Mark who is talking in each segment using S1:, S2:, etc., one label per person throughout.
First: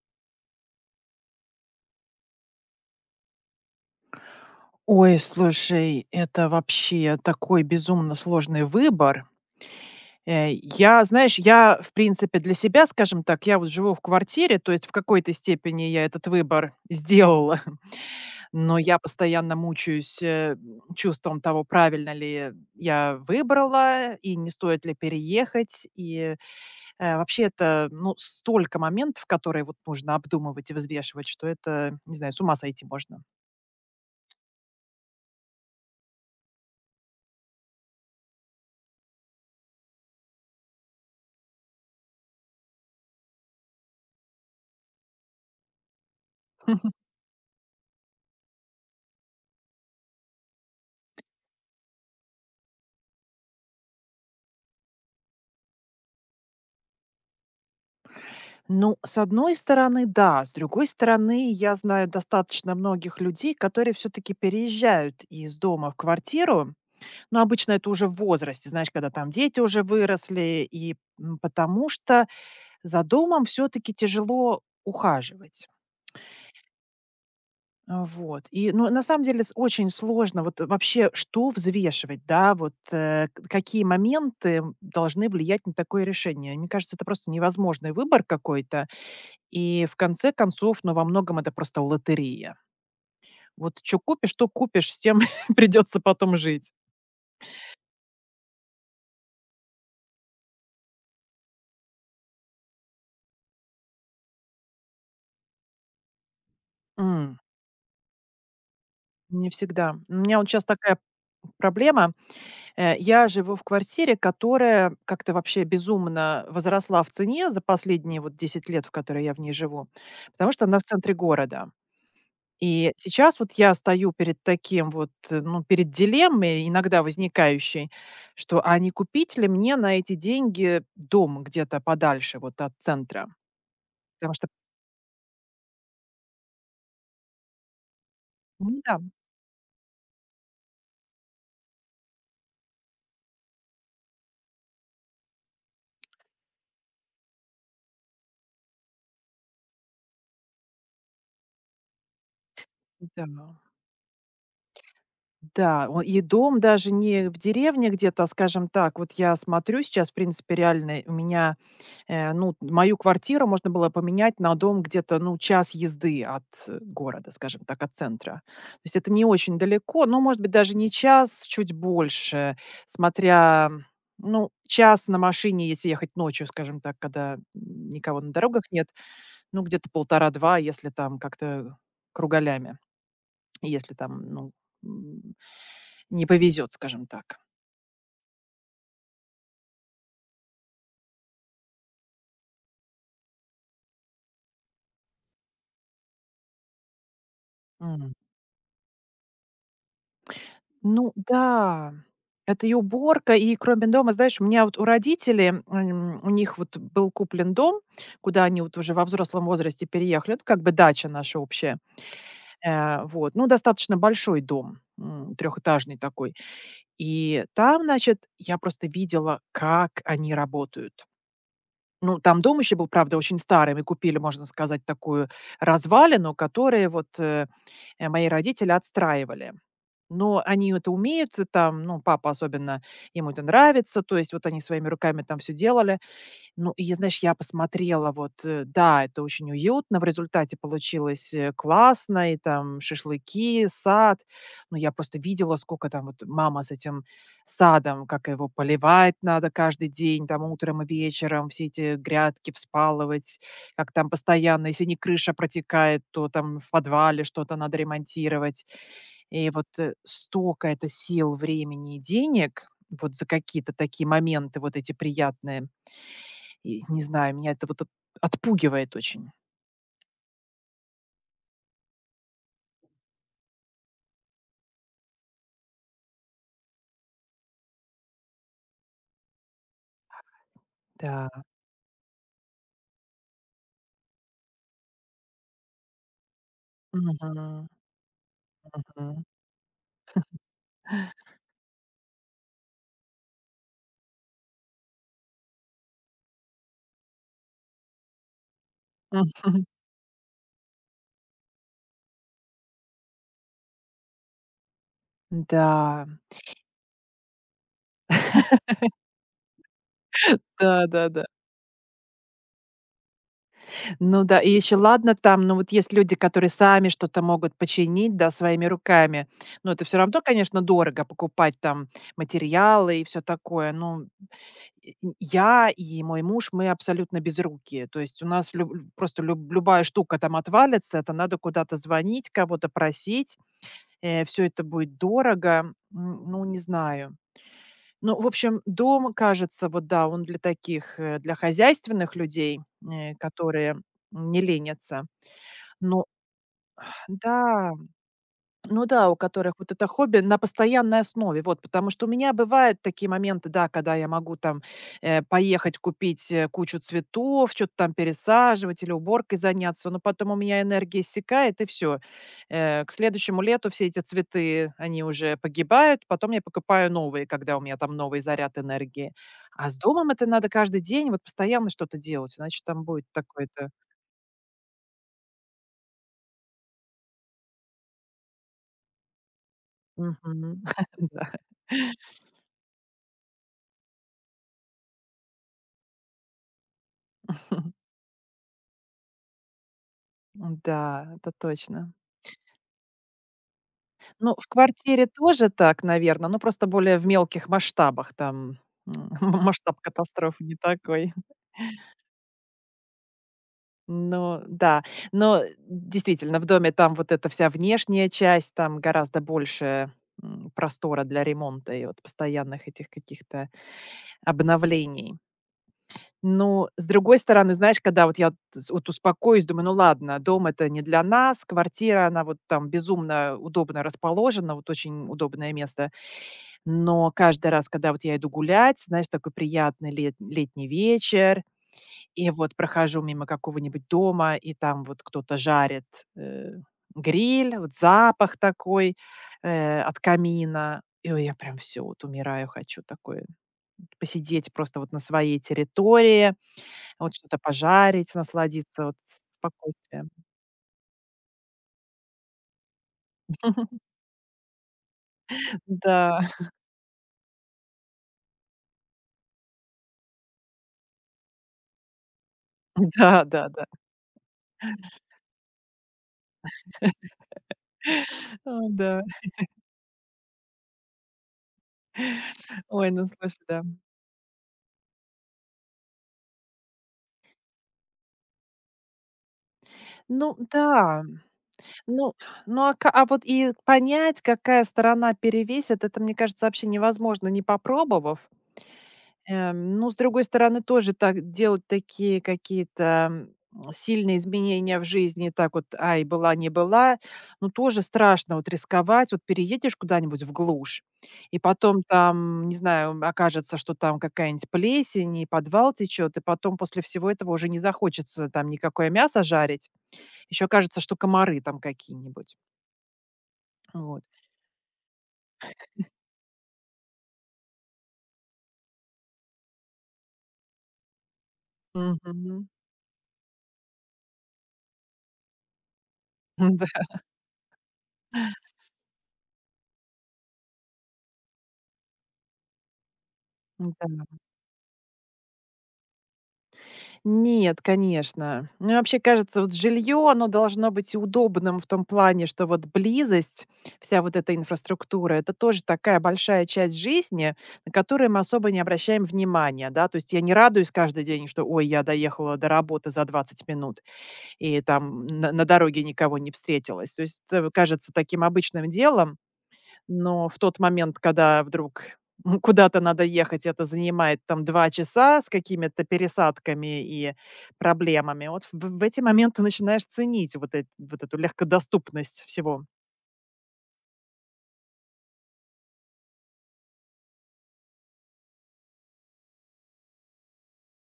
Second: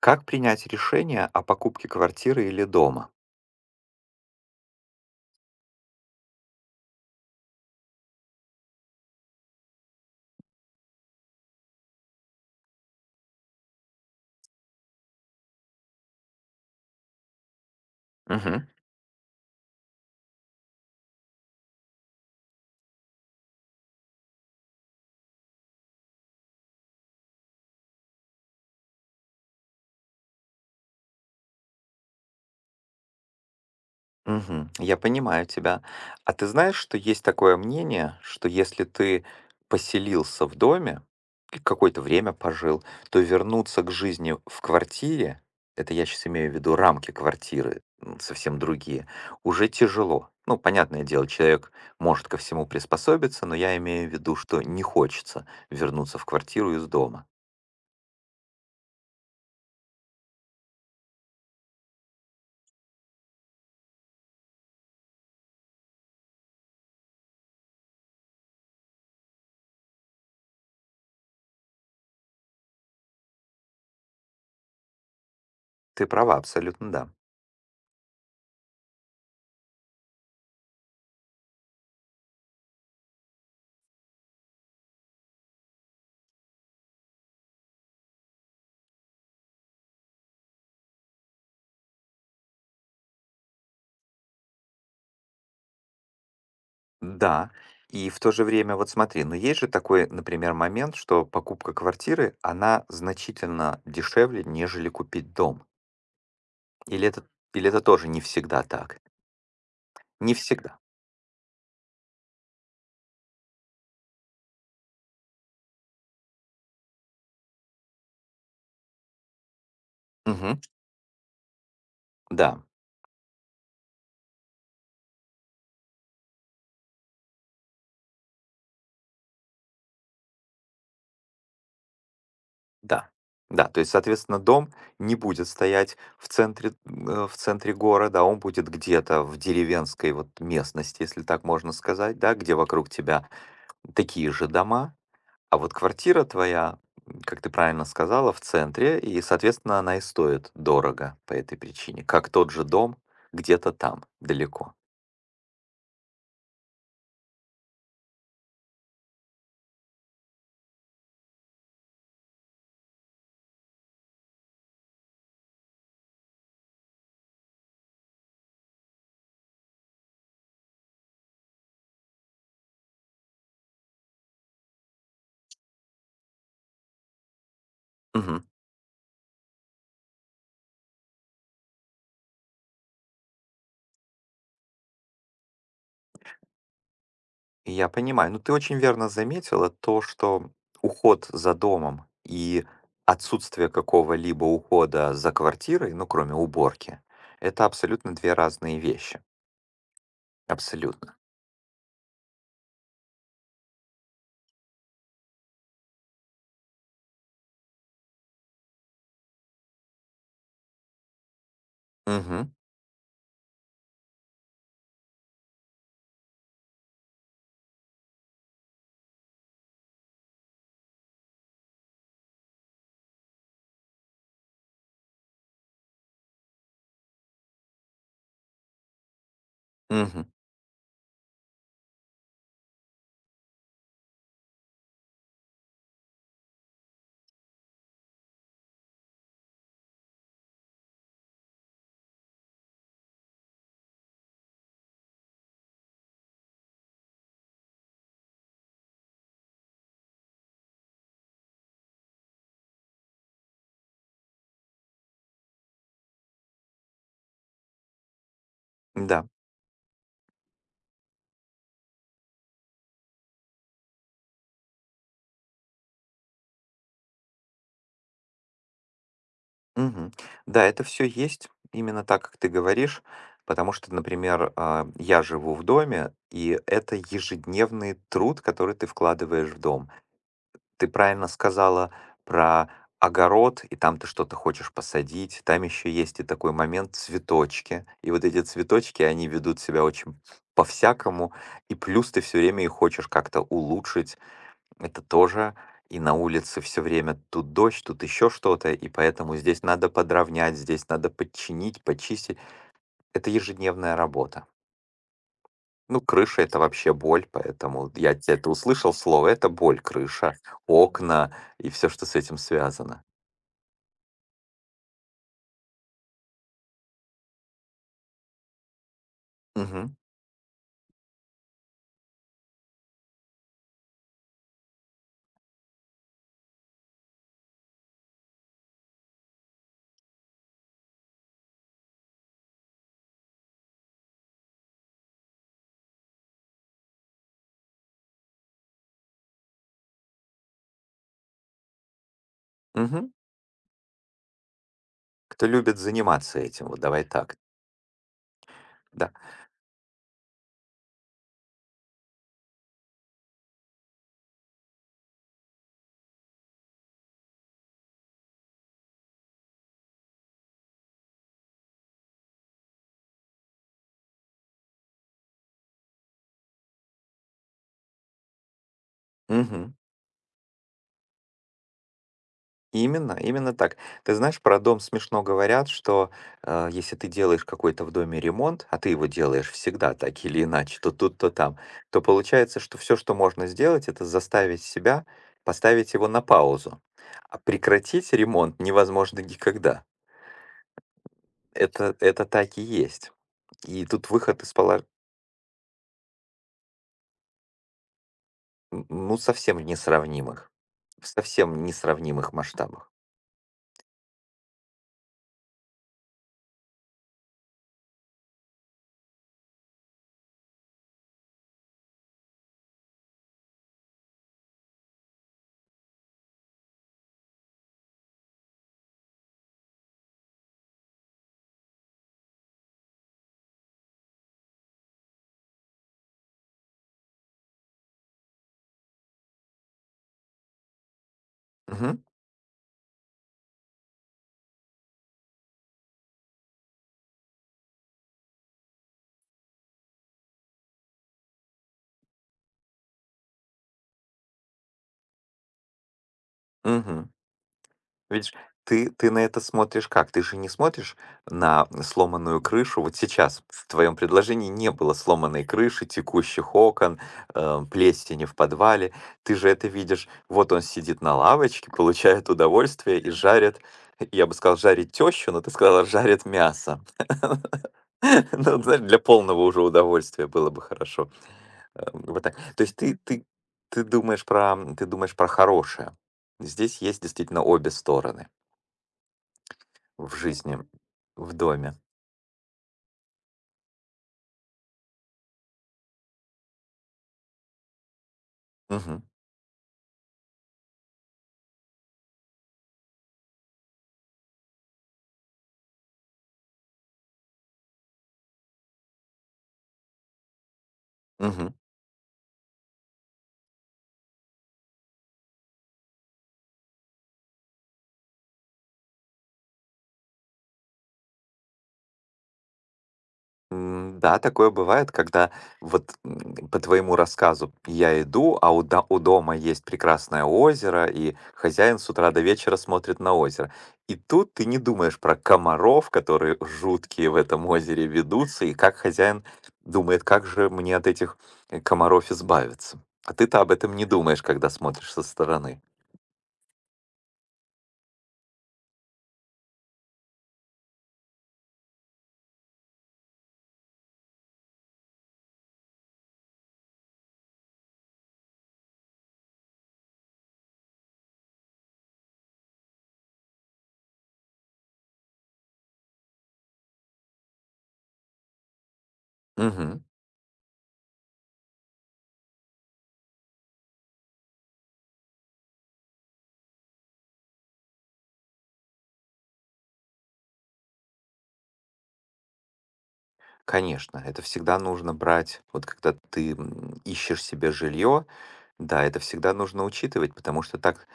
S1: Как принять решение о покупке квартиры или дома?
S2: Ой, слушай, это вообще такой безумно сложный выбор. Э, я знаешь, я, в принципе, для себя, скажем так, я вот живу в квартире, то есть в какой-то степени я этот выбор сделала,
S1: Мгм.
S2: но я постоянно мучаюсь, чувством того, правильно ли я выбрала и не стоит ли переехать. Вообще это, ну, столько моментов, которые вот нужно обдумывать и взвешивать, что это, не знаю, с ума сойти можно.
S1: Мгм. Я понимаю тебя. А ты знаешь, что есть такое мнение, что если ты поселился в доме и какое-то время пожил, то вернуться к жизни в квартире, это я сейчас имею в виду рамки квартиры, совсем другие, уже тяжело. Ну, понятное дело, человек может ко всему приспособиться, но я имею в виду, что не хочется вернуться в квартиру из дома.
S2: Ну, с одной стороны, да. С другой стороны, я знаю достаточно многих людей, которые все-таки переезжают из дома в квартиру. Но обычно это уже в возрасте, знаешь, когда там дети уже выросли, потому что за домом все-таки тяжело ухаживать.
S1: Ты права, абсолютно да.
S2: Вот. И, ну, на самом деле очень сложно вот вообще что взвешивать, да, какие моменты должны влиять на такое решение. Мне кажется, это просто невозможный выбор какой-то. И в конце концов, ну, во многом это просто лотерея. Вот что купишь, то купишь, с тем придется потом жить.
S1: Да, и в то же время, вот смотри, но есть же такой, например, момент, что покупка квартиры, она значительно дешевле, нежели купить дом. Или это,
S2: М,
S1: Или это тоже не всегда так?
S2: Не всегда. У
S1: Не
S2: меня вот сейчас
S1: всегда.
S2: такая проблема. Я живу в квартире, которая как-то вообще безумно возросла в цене за последние вот 10 лет, в которые я в ней живу, потому
S1: Мгм.
S2: что она в центре города.
S1: Да,
S2: И сейчас вот я стою перед таким вот, ну, перед дилеммой, иногда возникающей, что а не купить ли мне на эти деньги дом где-то подальше вот от
S1: да,
S2: центра?
S1: да. То есть,
S2: Потому
S1: соответственно,
S2: что
S1: дом не будет стоять в центре города, он будет
S2: ну да,
S1: где-то в деревенской вот местности, если так можно сказать, да, где вокруг тебя такие же дома. А вот квартира твоя, как ты правильно сказала, в центре, и, соответственно, она и стоит дорого по этой причине, как тот же дом
S2: да,
S1: где-то там, далеко.
S2: да, о, и дом даже не в деревне где-то, а, скажем так. Вот я смотрю сейчас, в принципе, реально у меня. Ну, мою квартиру можно было поменять на дом где-то, ну, час езды от города, скажем так, от центра. То есть это не очень далеко, но, может быть, даже не час, чуть больше, смотря, ну, час на машине, если ехать ночью, скажем так, когда никого на
S1: Мгм.
S2: дорогах нет, ну, где-то полтора-два, если там как-то кругалями, если там, ну, м, не повезет, скажем так.
S1: Я понимаю. Ну, ты очень верно заметила то, что уход за домом и отсутствие какого-либо ухода за квартирой, ну, кроме уборки, это
S2: М.
S1: абсолютно две разные вещи.
S2: Ну
S1: Абсолютно.
S2: да, это и уборка, и кроме дома, знаешь, у меня вот у родителей, у них вот был куплен дом, куда они вот уже во взрослом возрасте переехали. Это как бы дача наша общая.
S1: Мгм.
S2: Вот, ну, достаточно большой дом, трехэтажный такой. И там, значит, я просто видела, как они работают. Ну, там дом еще был, правда, очень старый. Мы купили, можно сказать, такую развалину, которую мои родители отстраивали.
S1: Мгм.
S2: Но они это умеют, и там, ну, папа особенно, ему это нравится, то есть вот они своими руками там все делали. Ну, и я, знаешь, я посмотрела, вот, да, это очень уютно, в результате получилось, классно, и там шашлыки, сад. Ну, я просто видела, сколько там вот мама с этим садом, как его поливать надо каждый день, там, утром и вечером, все эти грядки вспалывать, как там постоянно, если не крыша протекает, то там в подвале что-то надо ремонтировать.
S1: Да.
S2: И вот, столько это сил, времени и денег вот за какие-то такие моменты, вот эти приятные. И не знаю, меня это вот от отпугивает очень.
S1: Мгм. Да, это все есть именно так, как ты говоришь, потому что, например, я живу в доме, и это ежедневный труд, который ты вкладываешь в дом. Ты правильно
S2: Да.
S1: сказала про огород, и там ты что-то хочешь посадить, там еще есть и такой момент
S2: Мгм.
S1: цветочки, и вот эти цветочки,
S2: Мгм.
S1: они ведут себя очень по-всякому, и плюс ты все время их хочешь как-то улучшить, это тоже. И на улице все время тут дождь, тут еще что-то, и поэтому здесь
S2: Мгм.
S1: надо подровнять, здесь надо подчинить, почистить. Это ежедневная работа. Ну,
S2: Да.
S1: крыша — это вообще боль, поэтому я те это услышал слово, это боль, крыша,
S2: Да-да-да.
S1: окна и все, что с этим связано.
S2: Ну да, и еще ладно там, но вот есть люди, которые сами что-то могут починить, да, своими руками. Но это
S1: Мгм.
S2: все равно, конечно, дорого покупать там материалы и все такое. Ну, я и мой муж, мы абсолютно безрукие. То есть у нас люб лю просто люб любая штука там отвалится, это надо куда-то звонить, кого-то просить, все это будет дорого. Ну, не знаю. Ну, в общем, дом, кажется, вот да, он для таких, для хозяйственных людей,
S1: Мгм.
S2: которые не ленятся.
S1: Кто любит
S2: Но
S1: заниматься этим, вот давай так.
S2: да. Ну да,
S1: Да.
S2: у которых вот это хобби на постоянной основе. Вот, потому что у меня бывают такие моменты, да, когда я могу там поехать купить кучу цветов, что-то там пересаживать или уборкой заняться, но потом у меня энергия иссякает, и все. К следующему лету все эти цветы, они уже погибают, потом я покупаю новые, когда у меня там новый заряд энергии. А
S1: Мгм.
S2: с домом это надо каждый день, вот постоянно что-то делать, иначе там будет
S1: Именно, именно
S2: такое-то...
S1: так. Ты знаешь, про дом смешно говорят, что если ты делаешь какой-то в доме ремонт, а ты его делаешь всегда так или
S2: Мгм.
S1: иначе, то тут, то
S2: Да.
S1: там, то получается, что все, что можно сделать, это заставить себя поставить его на паузу. А прекратить ремонт невозможно никогда.
S2: Да, это точно.
S1: Это так и есть. И тут
S2: Ну,
S1: выход
S2: в
S1: из положения,
S2: квартире тоже так, наверное, но просто более в мелких масштабах. Там, м,
S1: ну,
S2: масштаб катастрофы не
S1: в
S2: такой.
S1: совсем несравнимых масштабах.
S2: Ну да, но действительно, в доме там вот эта вся внешняя часть, там гораздо больше, простора для ремонта и вот постоянных этих каких-то обновлений. Ну с другой стороны, знаешь, когда вот я вот с вот успокоюсь, думаю: "Ну ладно, дом — это не для нас, квартира — она вот там безумно удобно расположена, вот очень удобное место". Но каждый раз, когда вот я иду гулять, знаешь, такой приятный летний вечер,
S1: Мгм.
S2: и вот прохожу мимо какого-нибудь дома, и там вот кто-то жарит, э, гриль, вот запах такой, от камина. И ой, я прям все вот умираю, хочу такое посидеть просто вот на своей территории,
S1: Мгм.
S2: вот что-то пожарить,
S1: Видишь,
S2: насладиться
S1: ты
S2: вот
S1: ты на
S2: с
S1: это смотришь
S2: спокойствием.
S1: как? Ты же не смотришь на сломанную крышу вот сейчас. В твоем предложении не было сломанной крыши,
S2: Да,
S1: текущих окон, плесени в подвале. Ты же это видишь. Вот он сидит на лавочке, получает удовольствие и жарит,
S2: да-да-да.
S1: я бы сказал, жарит тещу, но ты сказала, жарит мясо. Ну,
S2: О
S1: знаешь, для
S2: да.
S1: полного уже удовольствия было бы хорошо. Вот так. То есть
S2: Ой,
S1: ты,
S2: ну
S1: ты,
S2: слушай, да.
S1: ты ты думаешь про хорошее. Здесь есть действительно обе стороны. В
S2: Ну
S1: жизни,
S2: да.
S1: в доме.
S2: Ну, ну, а ка а вот и понять, какая сторона перевесит, это, мне кажется, вообще невозможно, не попробовав.
S1: Мгм.
S2: Ну, с другой стороны, тоже так делать такие какие-то, сильные изменения в жизни, так вот: "Ай, была не была". Ну, тоже страшно вот рисковать. Вот переедешь куда-нибудь в глушь, и
S1: Мгм.
S2: потом там, не знаю, окажется, что там какая-нибудь плесень и подвал течет, и потом после всего этого уже не захочется там никакое мясо жарить. Еще кажется, что комары там какие-нибудь. Вот.
S1: Да, такое бывает, когда вот, по твоему рассказу я иду, а у дома есть прекрасное озеро, и хозяин с утра до
S2: Мгм.
S1: вечера смотрит на озеро. И тут ты не думаешь про комаров, которые жуткие в этом озере ведутся, и как хозяин думает: «Как же мне от этих комаров избавиться?» А ты-то об этом не
S2: Да, да.
S1: думаешь, когда смотришь со стороны.
S2: Нет, конечно. Мне вообще кажется, вот жилье, оно должно быть удобным в том плане, что вот близость, вся вот эта инфраструктура, это тоже такая большая часть жизни, на которую мы особо не обращаем внимания, да. То есть я не радуюсь каждый день, что, ой, я доехала до работы за 20 минут, и там на дороге никого не встретилась. То есть это кажется таким обычным делом.
S1: Мгм.
S2: Но в тот момент, когда вдруг, куда-то надо ехать, это занимает там 2 часа с какими-то пересадками и проблемами. Вот в эти моменты начинаешь ценить вот эт вот эту легкодоступность всего.
S1: Конечно, это всегда нужно брать, вот когда ты ищешь себе жилье, да, это всегда нужно учитывать, потому что так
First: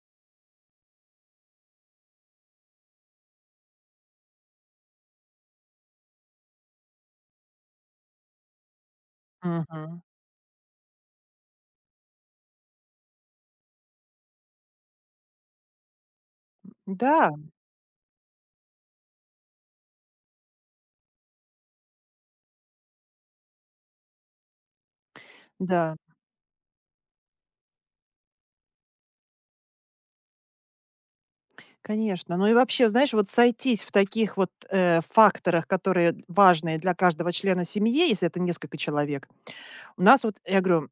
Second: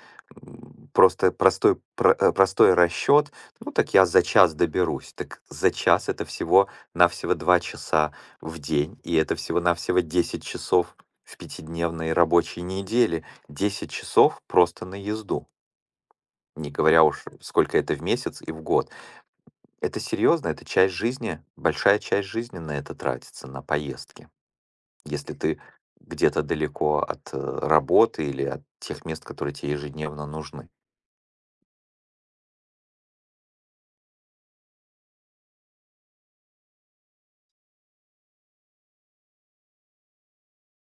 S1: просто простой расчет, ну так я за час доберусь, так за час это всего навсего 2 часа в день, и это всего-навсего
S2: Мгм.
S1: 10 часов в пятидневной рабочей неделе, 10 часов просто на езду, не говоря уж
S2: Да,
S1: сколько это в месяц и в год. Это серьезно, это часть жизни, большая часть жизни на это тратится, на поездки. Если ты
S2: да,
S1: где-то далеко от работы или от тех мест, которые тебе ежедневно нужны.
S2: конечно. Ну и вообще, знаешь, вот сойтись в таких вот, факторах, которые важные для каждого члена семьи, если это несколько человек. У нас вот, я говорю,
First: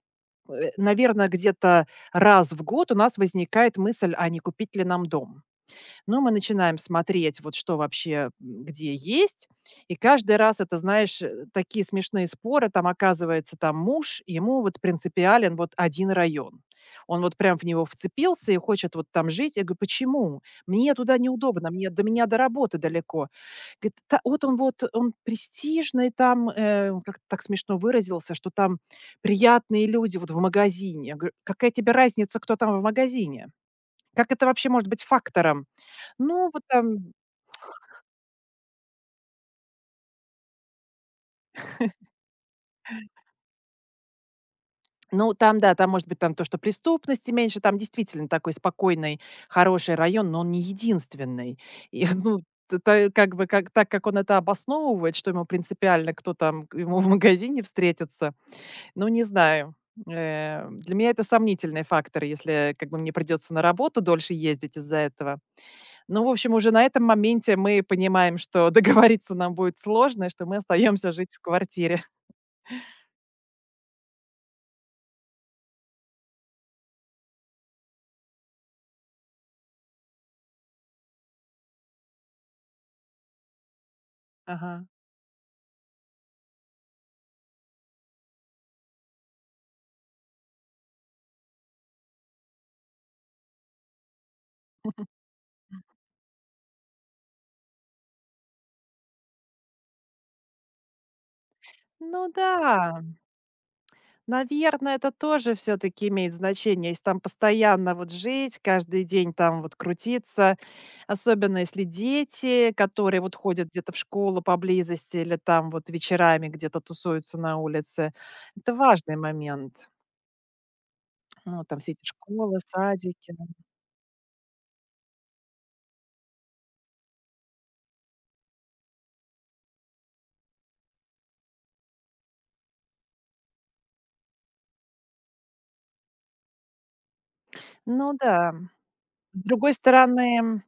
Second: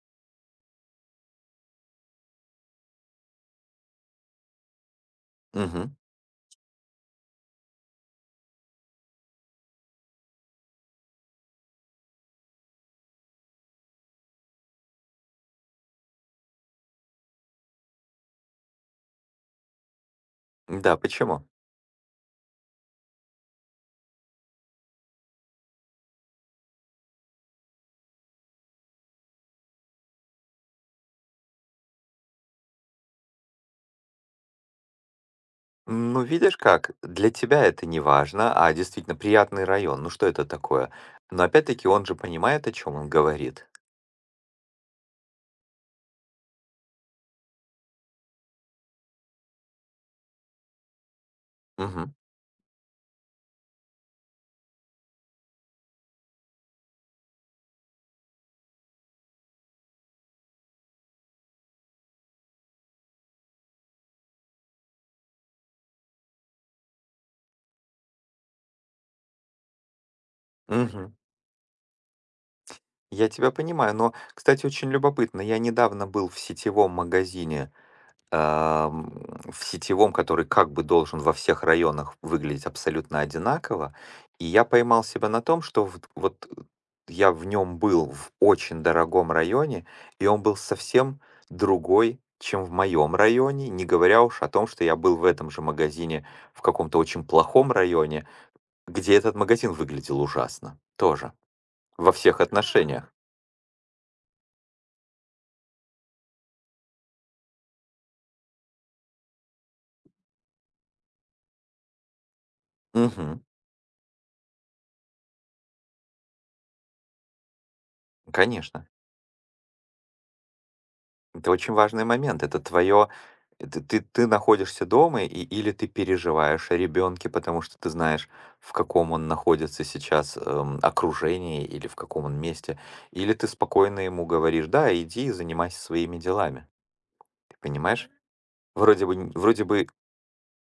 S2: наверное, где-то раз в год у нас возникает мысль, а не купить ли нам дом?
S1: Мгм.
S2: Но мы начинаем смотреть, вот что вообще, где есть. И каждый раз это, знаешь, такие смешные споры. Там, оказывается, там муж, ему вот принципиален вот один район. Он вот прям в него вцепился и хочет вот там жить. Я говорю: "Почему? Мне
S1: Да,
S2: туда
S1: почему?
S2: неудобно, мне до меня до работы далеко". Говорит: "Та вот, он престижный там". Он как-то так смешно выразился, что там приятные люди вот в магазине. Я говорю: "Какая тебе разница, кто там в магазине? Как это вообще может быть фактором?"
S1: Ну,
S2: Ну,
S1: видишь
S2: вот
S1: как,
S2: там
S1: для тебя это не важно, а действительно приятный район, ну что это такое? Но опять-таки он же понимает, о чем он говорит.
S2: ну, там, да, там, может быть, там то, что преступности меньше, там действительно такой спокойный, хороший район, но он не единственный. И,
S1: Мгм.
S2: ну, т та как бы, как он это обосновывает, что ему принципиально, кто там к ему в магазине встретится, ну, не знаю. Для меня это сомнительный фактор, если как бы мне придется на работу дольше ездить из-за этого. Ну, в общем, уже на этом моменте мы понимаем, что договориться нам будет сложно, и что мы остаемся
S1: Мгм.
S2: жить в квартире.
S1: Я тебя понимаю, но, кстати, очень любопытно, я недавно был в сетевом магазине, ам, в сетевом, который как бы должен во всех районах выглядеть абсолютно одинаково. И я
S2: Ага.
S1: поймал себя на том, что я в нем был в очень дорогом районе, и он был совсем другой, чем в моем районе, не говоря уж о том, что я был в этом же магазине в каком-то очень плохом районе, где этот магазин выглядел ужасно. Тоже. Во
S2: Ну
S1: всех
S2: да.
S1: отношениях.
S2: Наверное, это тоже все таки имеет значение. Если там постоянно вот жить, каждый день там вот крутиться, особенно если дети, которые вот
S1: Угу,
S2: ходят где-то в школу поблизости или там вот вечерами где-то тусуются на улице. Это
S1: конечно.
S2: важный момент.
S1: Это
S2: Ну,
S1: очень
S2: там все эти
S1: важный момент.
S2: школы,
S1: Это твое
S2: садики.
S1: ты находишься дома, или ты переживаешь о ребенке, потому что ты знаешь, в каком он находится сейчас, окружении или в каком он месте, или ты спокойно ему говоришь: «Да, иди и занимайся своими делами». Ты понимаешь?
S2: Ну да.
S1: Вроде бы нь
S2: С
S1: вроде
S2: другой
S1: бы
S2: стороны.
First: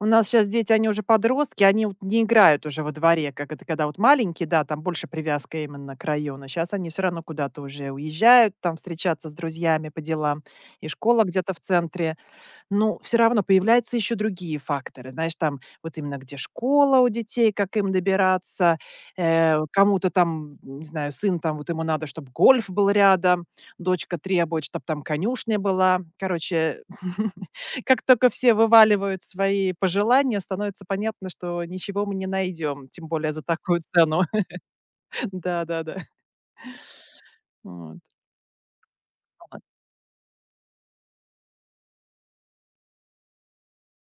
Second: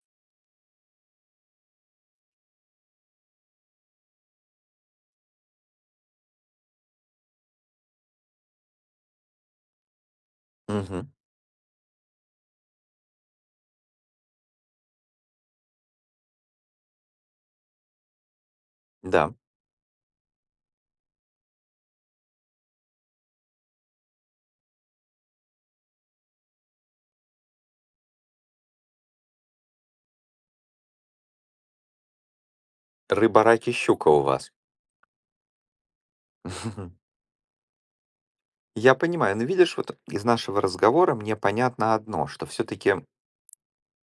S2: У нас сейчас дети, они уже подростки, они вот не играют уже во дворе, как это когда вот маленькие, да, там больше привязка именно к району. Сейчас они все равно куда-то уже уезжают, там встречаться с друзьями по делам, и
S1: Мгм.
S2: школа где-то в центре. Ну, все равно появляются еще другие факторы. Знаешь, там вот именно где школа у детей, как им добираться,
S1: Да.
S2: кому-то там, не знаю, сын там, вот ему надо, чтобы гольф был рядом, дочка требует, чтобы там конюшня была. Короче, как только все вываливают свои пожелания, становится понятно, что ничего мы не найдем, тем более
S1: Рыба,
S2: за
S1: рак и
S2: такую
S1: щука
S2: цену.
S1: у вас.
S2: Да-да-да. Вот.
S1: Я понимаю, но видишь, вот из нашего разговора мне понятно одно, что все-таки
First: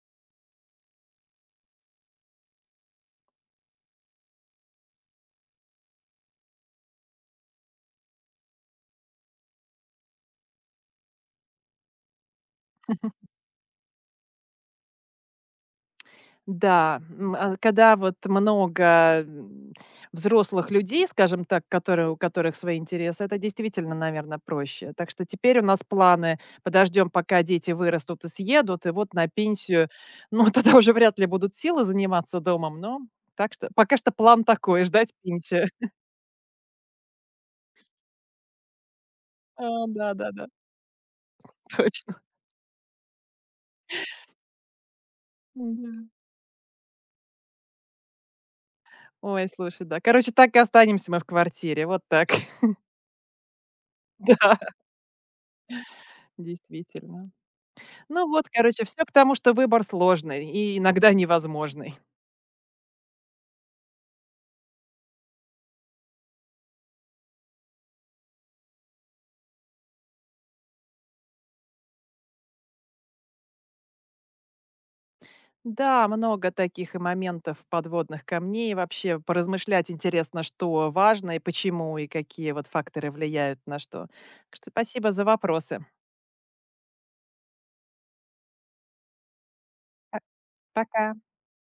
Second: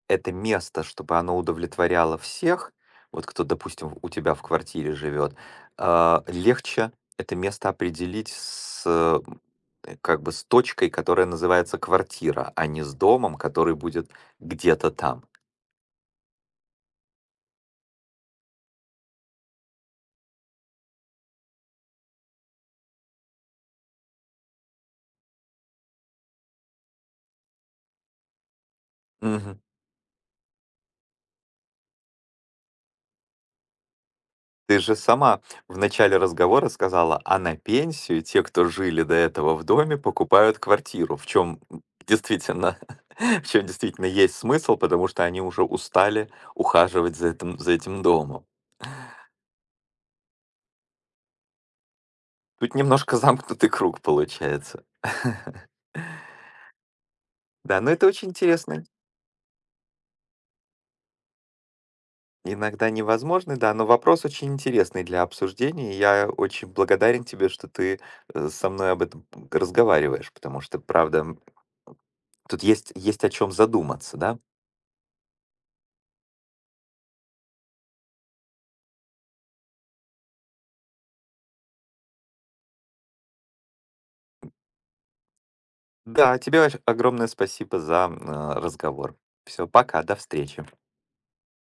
S1: это место, чтобы оно удовлетворяло всех, вот кто, допустим, у тебя в квартире живет, легче это место определить с как бы с точкой, которая называется квартира, а не с домом, который будет где-то там.
S2: Да, а когда вот много, м, взрослых людей, скажем так, которые у которых свои интересы, это действительно, наверное, проще. Так что теперь у нас планы: подождем, пока дети вырастут и съедут, и вот на
S1: Мгм.
S2: пенсию, ну, тогда уже вряд ли будут силы заниматься домом, но так что пока что план
S1: Ты
S2: такой:
S1: же
S2: ждать
S1: сама
S2: пенсию.
S1: в начале разговора сказала, а на пенсию те, кто жили до этого в
S2: А,
S1: доме,
S2: да-да-да,
S1: покупают квартиру, в чем
S2: точно.
S1: действительно, в чем действительно есть смысл, потому что они уже
S2: М-да.
S1: устали ухаживать за этим домом.
S2: Ой, слушай, да. Короче, так и останемся мы в квартире. Вот так.
S1: Тут немножко замкнутый круг
S2: Да,
S1: получается.
S2: действительно.
S1: Да, но это
S2: Ну
S1: очень
S2: вот,
S1: интересно.
S2: короче, все к тому, что выбор сложный и иногда невозможный.
S1: Иногда невозможный, да, но вопрос очень интересный для обсуждения. И я очень благодарен тебе, что ты со мной об этом разговариваешь, потому что, правда, тут есть о чем задуматься, да?
S2: Да, много таких и моментов, подводных камней. Вообще поразмышлять интересно, что важно и почему, и какие вот факторы влияют на что. Так что спасибо за вопросы.
S1: Да, тебе огромное спасибо за разговор. Все, пока, до
S2: Па
S1: встречи.
S2: пока.